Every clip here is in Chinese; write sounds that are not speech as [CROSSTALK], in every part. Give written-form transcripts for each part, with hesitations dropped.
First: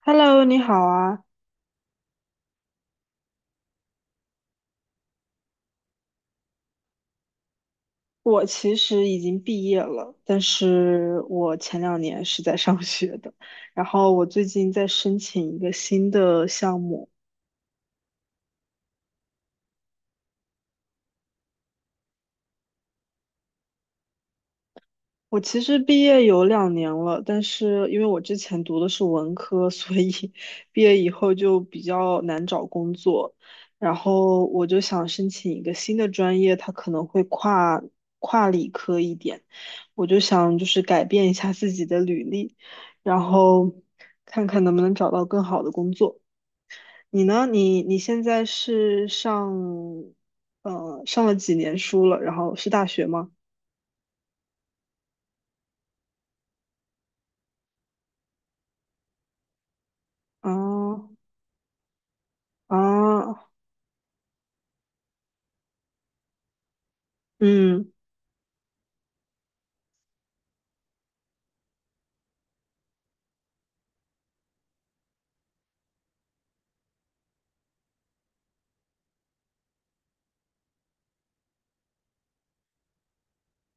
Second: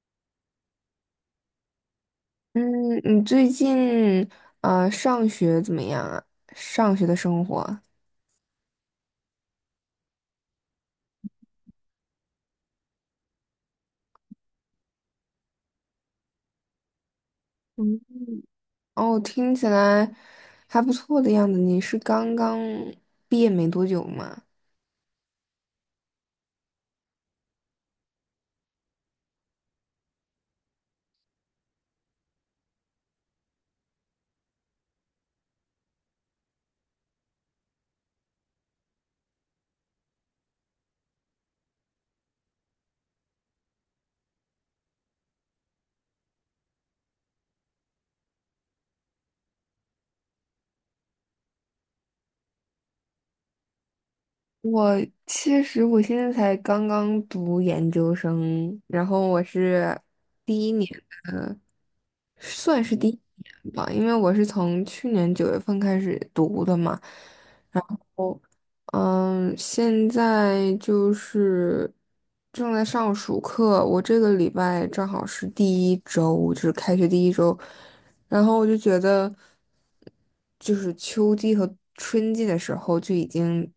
Hello，你好啊！嗯，你最近上学怎么样啊？上学的生活我其实已经毕业了，但是我前两年是在上学的。然后我最近在申请一个新的项目。哦，听起来还不错的样子。你是刚刚毕业没多久吗？我其实毕业有两年了，但是因为我之前读的是文科，所以 [LAUGHS] 毕业以后就比较难找工作。然后我就想申请一个新的专业，它可能会跨理科一点。我就想就是改变一下自己的履历，然后看看能不能找到更好的工作。你呢？你现在是上了几年书了？然后是大学吗？我其实现在才刚刚读研究生，然后我是啊第一年，算是第一啊！年吧，因为我是从去年九月份开始读的嘛。嗯嗯，现在就是正在上暑课，我这个礼拜正好是第一周，就是开学第一周，然后我就觉得，就是秋季和春季的时候就已经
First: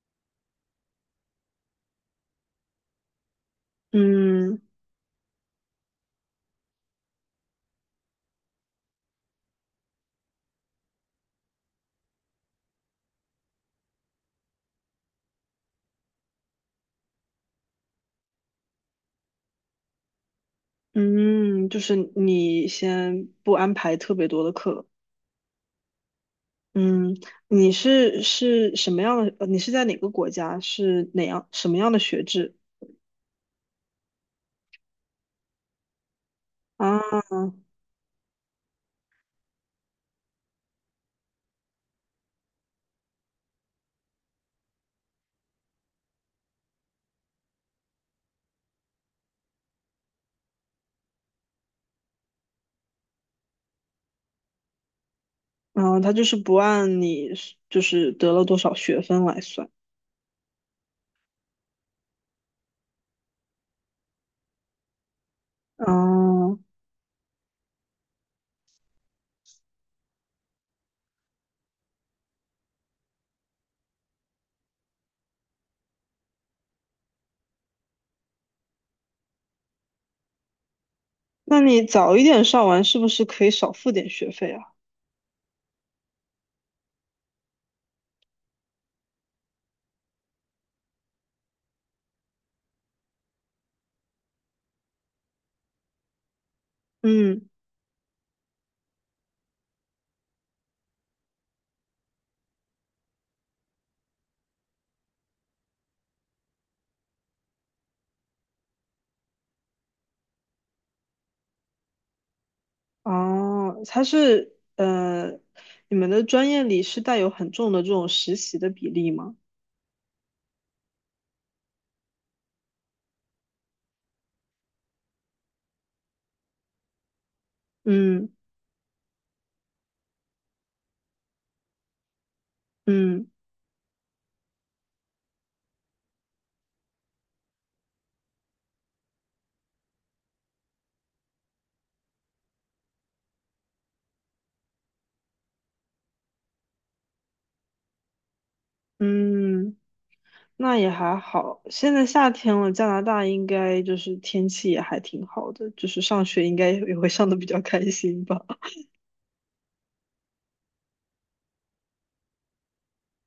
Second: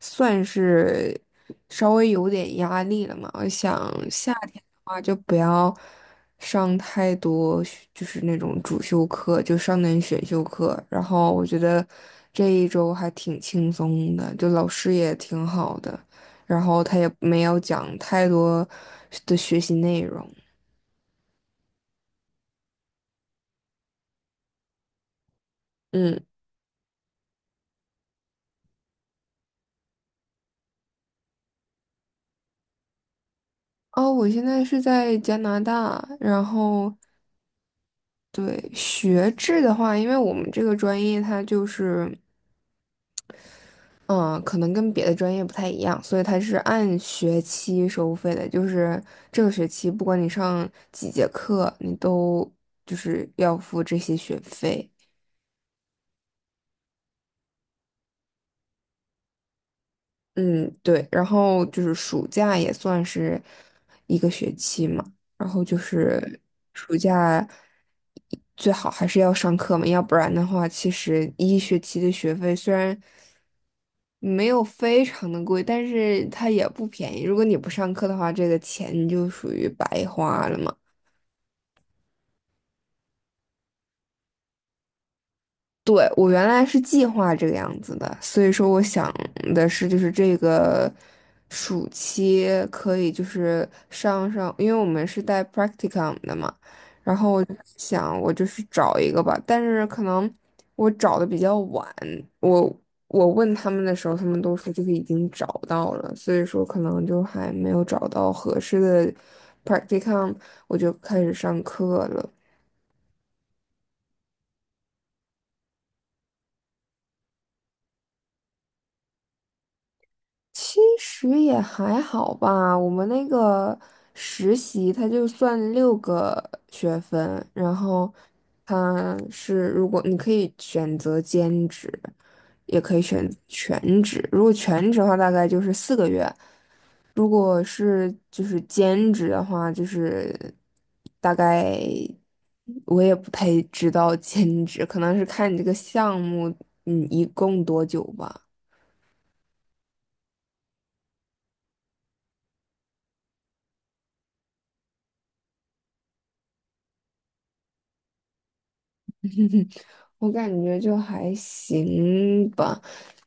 算是稍微有点压力了嘛。我想夏天嗯的话就不要上太多学就是那种主修课，就上点选修课。然后我觉得这一周还挺轻松的，就老师也挺好的，然后他也没有讲太多的学习内容。嗯，就是你先不安排特别多的课。嗯。嗯，你是什么样的？你是在哪个国家？是什么样的学制哦，我现在是在加拿大，然后啊？对学制的话，因为我们这个专业它就是，嗯、可能跟别的专业不太一样，所以它是按学期收费的，就是这个学期不管你上几节课，你都就是要付这些学费。然后他就是不按你是就是得了多少学分来算。嗯，对，然后就是暑假也算是一个学期嘛，然后就是哦，暑假最好还是要上课嘛，要不然的话，其实一学期的学费虽然没有非常的贵，但是它也不便宜。如果你不上课的话，这个钱你就属于白花了嘛。那你早一点上完，是不是可以少付点学费啊？对，我原来是计划这个样子的，所以说我想的是，就是这个暑期可以就是上上，因为我们是带 practicum 的嘛，然后我嗯，就想我就是找一个吧，但是可能我找的比较晚，我我问他们的时候，他们都说就是已经找到了，所以说可能就还没有找到合适的 practicum，我就开始上课了。哦，你们的专业里是带有很重的这种实习的比例吗？其实也还好吧，我们那个实习它就算6个学分，然后嗯它是如果你可以选择兼职，也可以嗯。选全职。如果全职的话，大概就是4个月；如果是就是兼职的话，就是大概我也不太知道 [LAUGHS] 兼职，可能是看你这个项目，嗯，一共多久吧。嗯，那也还好。现在夏天了，加拿大应该就是天气也还挺好的，就是上学应该也会上的比较开心吧。[LAUGHS] 我感觉就还行吧，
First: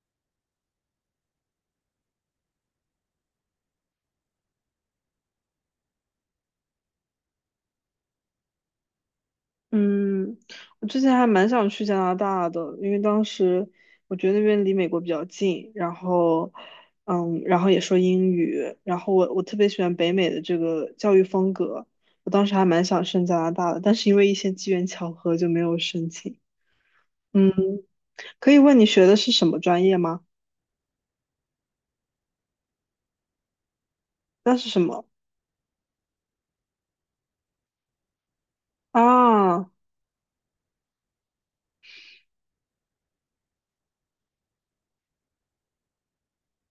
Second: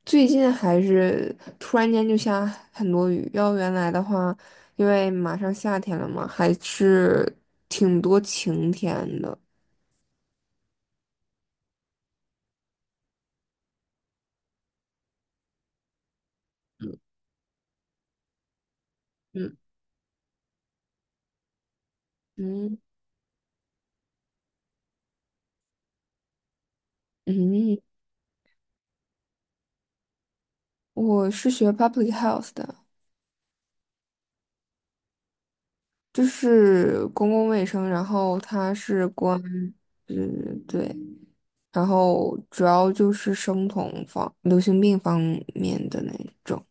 最近还是突然间就下很多雨。要原来的话，因为马上夏天了嘛，还是挺多晴天的。嗯，我之前还蛮想去加拿大的，因为当时我觉得那边离美国比较近，然后也说英语，然后我特嗯，别喜欢北美的这个教育风格。我当时还嗯蛮想申加拿大的，但是因为一些机缘巧合就没有申请。嗯，嗯，可以问你学的是什么专业吗？我是学 public health 的，那是什么？就是公共卫生，然后它是关，啊，嗯对，然后主要就是生酮方、流行病方面的那种，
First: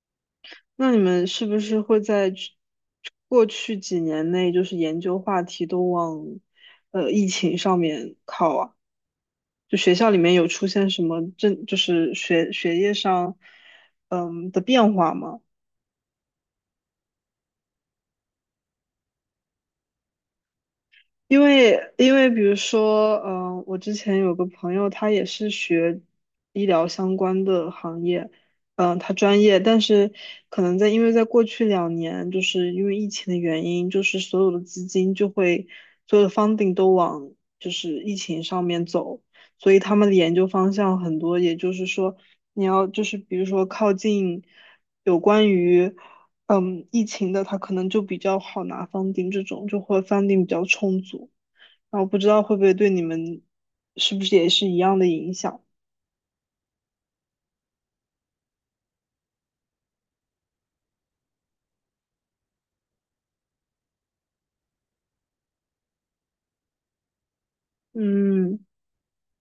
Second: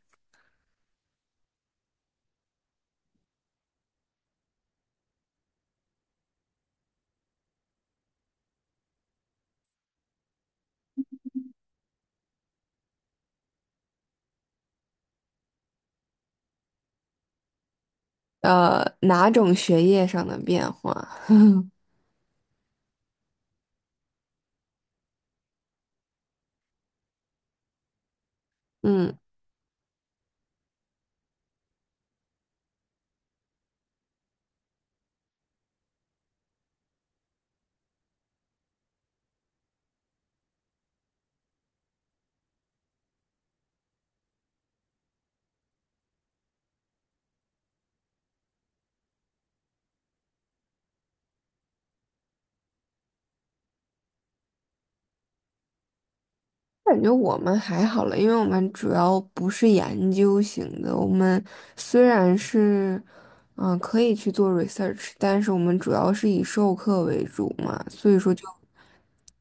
那你们是不是会在过去几年内，就是研究话题都往疫情上面靠啊？就学校里面有出现什么政，就是学业上的变化吗？哪种学业上的变化。因为比如说，我之前有个朋友，他也是学医疗相关的行业，嗯、他嗯，专业，但是可能因为在过去两年，就是因为疫情的原因，就是所有的 funding 都往就是疫情上面走，所以他们的研究方向很多，也就是说，你要就是比如说靠近有关于。嗯，疫情的他可能就比较好拿 funding 这种，就会 funding 比较充足，然后不知道会不会对你们是不是也是一样的影响？感觉我们还好了，因为我们主要不是研究型的。我们虽然是，可以去做 research，但是我们主要是以授课为主嘛，所以说就嗯，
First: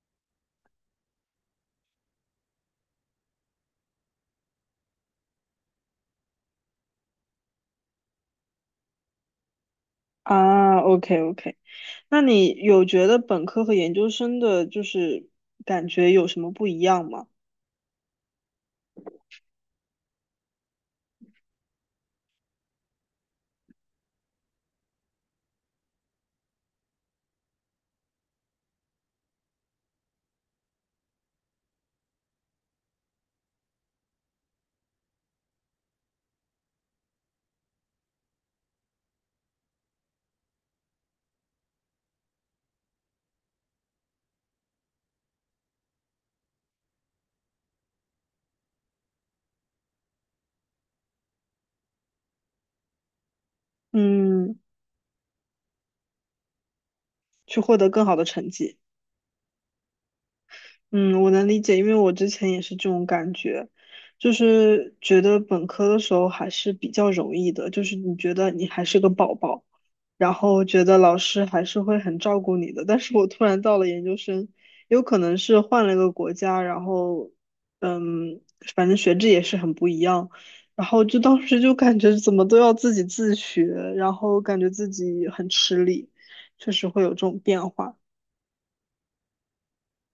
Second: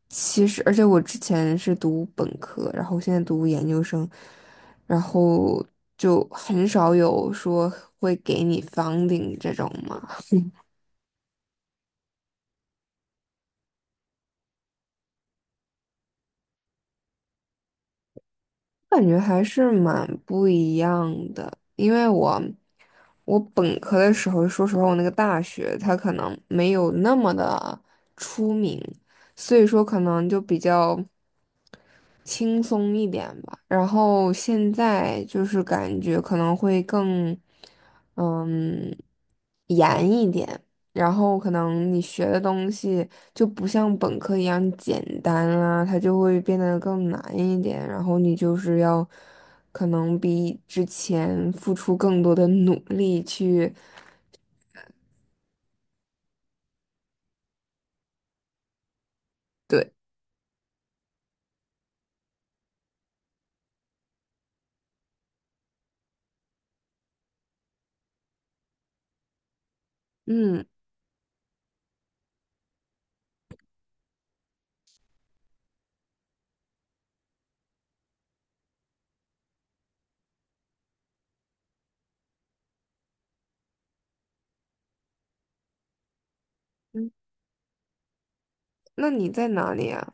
其实，而且我之前是读本科，然后现在读研究生，然后就很少有说会给你 funding 这种嘛。啊，OK OK，那你有觉得本科和研究生的就是感觉有什么不一样吗？感觉还是蛮不一样的，因为我本科的时候，说实话，我那个大学它可能没有那么的出名，所以说可能就比较。轻松一点吧。然后现在就是感觉可能会更，嗯，严一点。然后可能你学的东西就不像本科一样简单啊，它就会变得更难一点。然后你就是要可能比之前付出更多的努力去，嗯，去获得更好的成绩。对，嗯，我能理解，因为我之前也是这种感觉，就是觉得本科的时候还是比较容易的，就是你觉得你还是个宝宝，然后嗯，觉得老师还是会很照顾你的。但是我突然到了研究生，有可能是换了一个国家，嗯，反正学制也是很不一样，然后就当时就感觉怎么都要自己自学，然后感觉自己很吃力，确实会有嗯这种变化。那你在哪里啊？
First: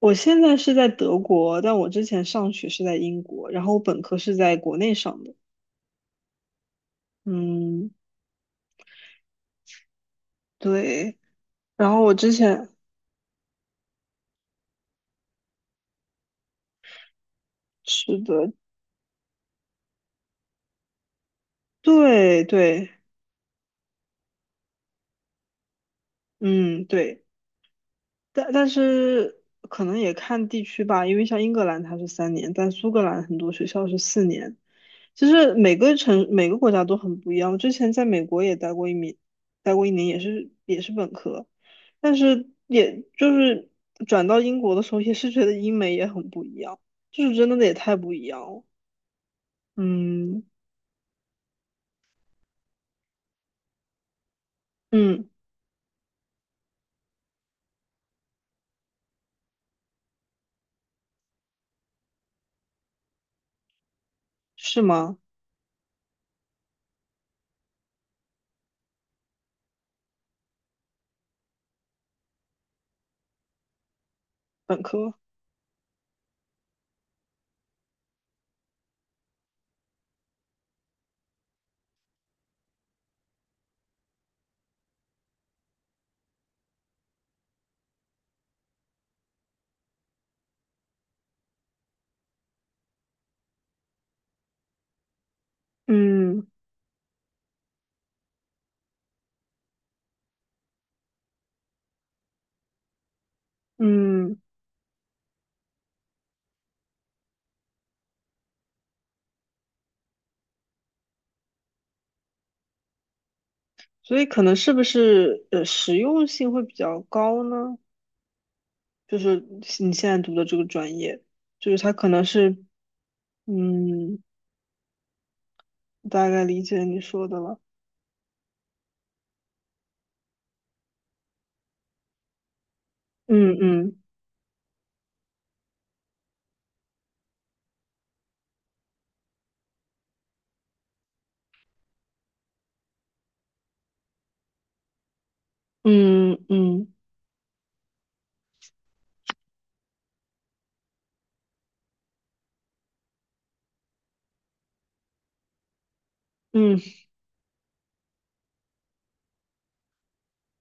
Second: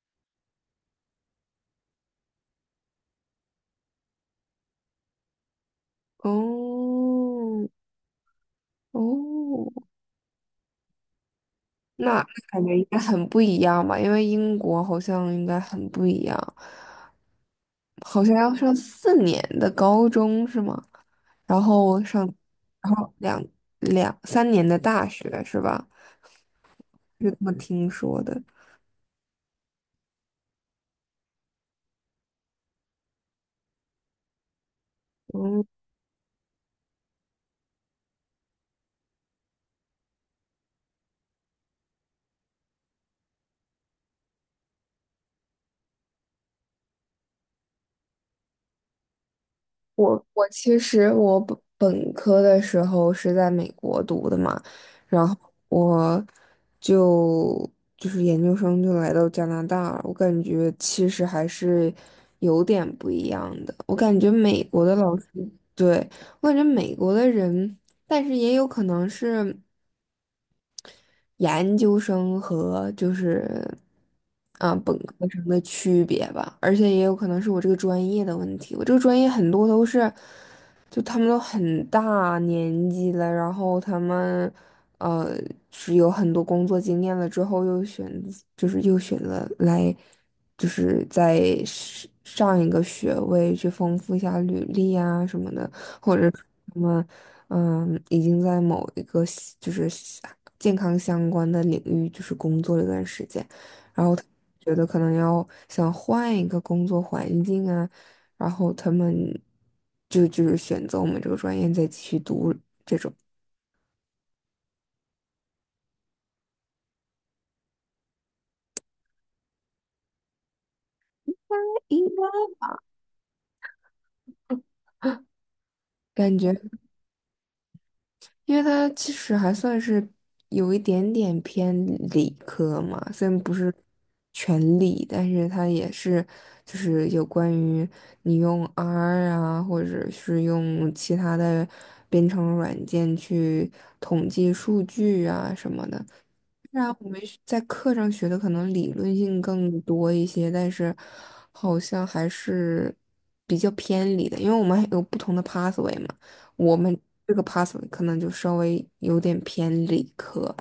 我现在是在德国，但我之前上学是在英国，然后我本科是在国内上的。哦，嗯，哦。对。然后那我那之感前觉应该很不一样吧？因为英国好像应该很不一样，是好像的，要上四年的高中是吗？然后上，对对，然后两三年的大学是吧？嗯对，就这么听说的。但是可能也看地区吧，因为像英格兰它是3年，但苏格兰很多学校是4年。其实嗯。每个国家都很不一样。之前在美国也待过一年，待过一年也是本科，但是也就是转到英国的时候，也是觉得英美也很不一样，就是真的也太不一样了。我嗯我其实我本本科的时候是在美国读的嘛，然嗯，后我就就是研究生就来到加拿大了，我感觉其实还是有点不一样的。我感觉美是国的吗？老师，对，我感觉美国的人，但是也有可能是。研究生和就是本本科，科生的区别吧，而且也有可能是我这个专业的问题。我这个专业很多都是，就他们都很大年纪了，然后他们呃是有很多工作经验了之后，就是又选择来就是在上一个学位去丰富一下履历啊什么的。或者是嗯他们已经在某一个就是健康相关的领域就是工作了一段时间，然后他嗯，觉得可能要想换一个工作环境啊，然后他们就是选择我们这个专业再继续读，所以可能是不是实用性会比较高呢？就是你现在读的这个专业，就是它应可能是，该。嗯，大感概觉。理解你说的了。因为它其实还算是有一点点偏理科嘛，虽然不嗯是嗯全理，但是它也是就是有关于你用 R 啊，或者是用其他的编程软件去统计数据啊什么的。嗯虽然嗯我们是在课上学的可能理论性更多一些，但是好像还是比较偏离的，因为我们还有不同的 pathway 嘛。我嗯，们这个 pathway 可能就稍微有点偏理科，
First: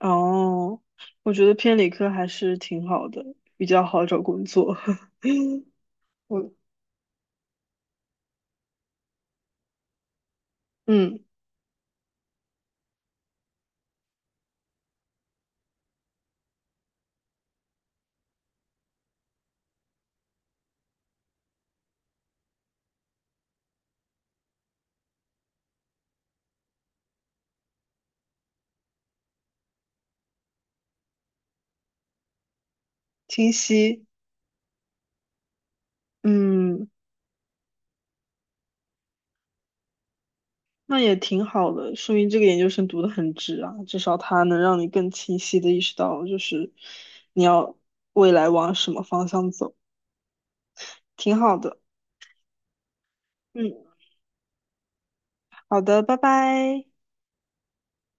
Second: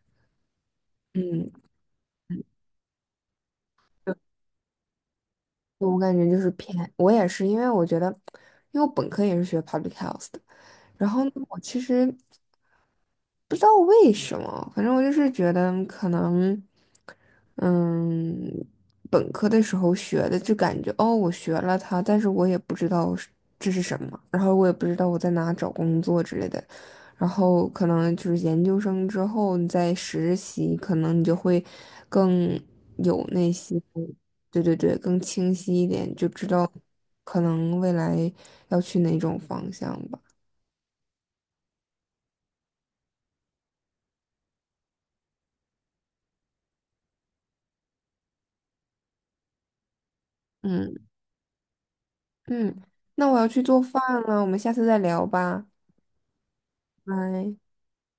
哦，我觉嗯，得偏理科还是挺好的，比较好找对工作。[LAUGHS] 我感觉就是我偏，我也是，因为我觉得，因为我本科也是学 public health 的，然嗯，后呢我其实。不知道为什么，反正我就是觉得可能，嗯，本科的时候学的就感觉哦，我学了它，但是我也不知道是这是什么，然后我也不知道我在哪找工作之类的，然后可能就是研究生之后你再实习，可能你就会更有清那些，晰。对对对，更清晰一点，就知道嗯，可能未来要去哪种方向吧，那也挺好的，说明这个研究生读的很值啊，至少它能让你更清晰的意识到，就是你要未来往什么方向走，嗯。挺好的。嗯，那我要去嗯，做饭了，我们下次再聊吧，好的，拜拜。拜。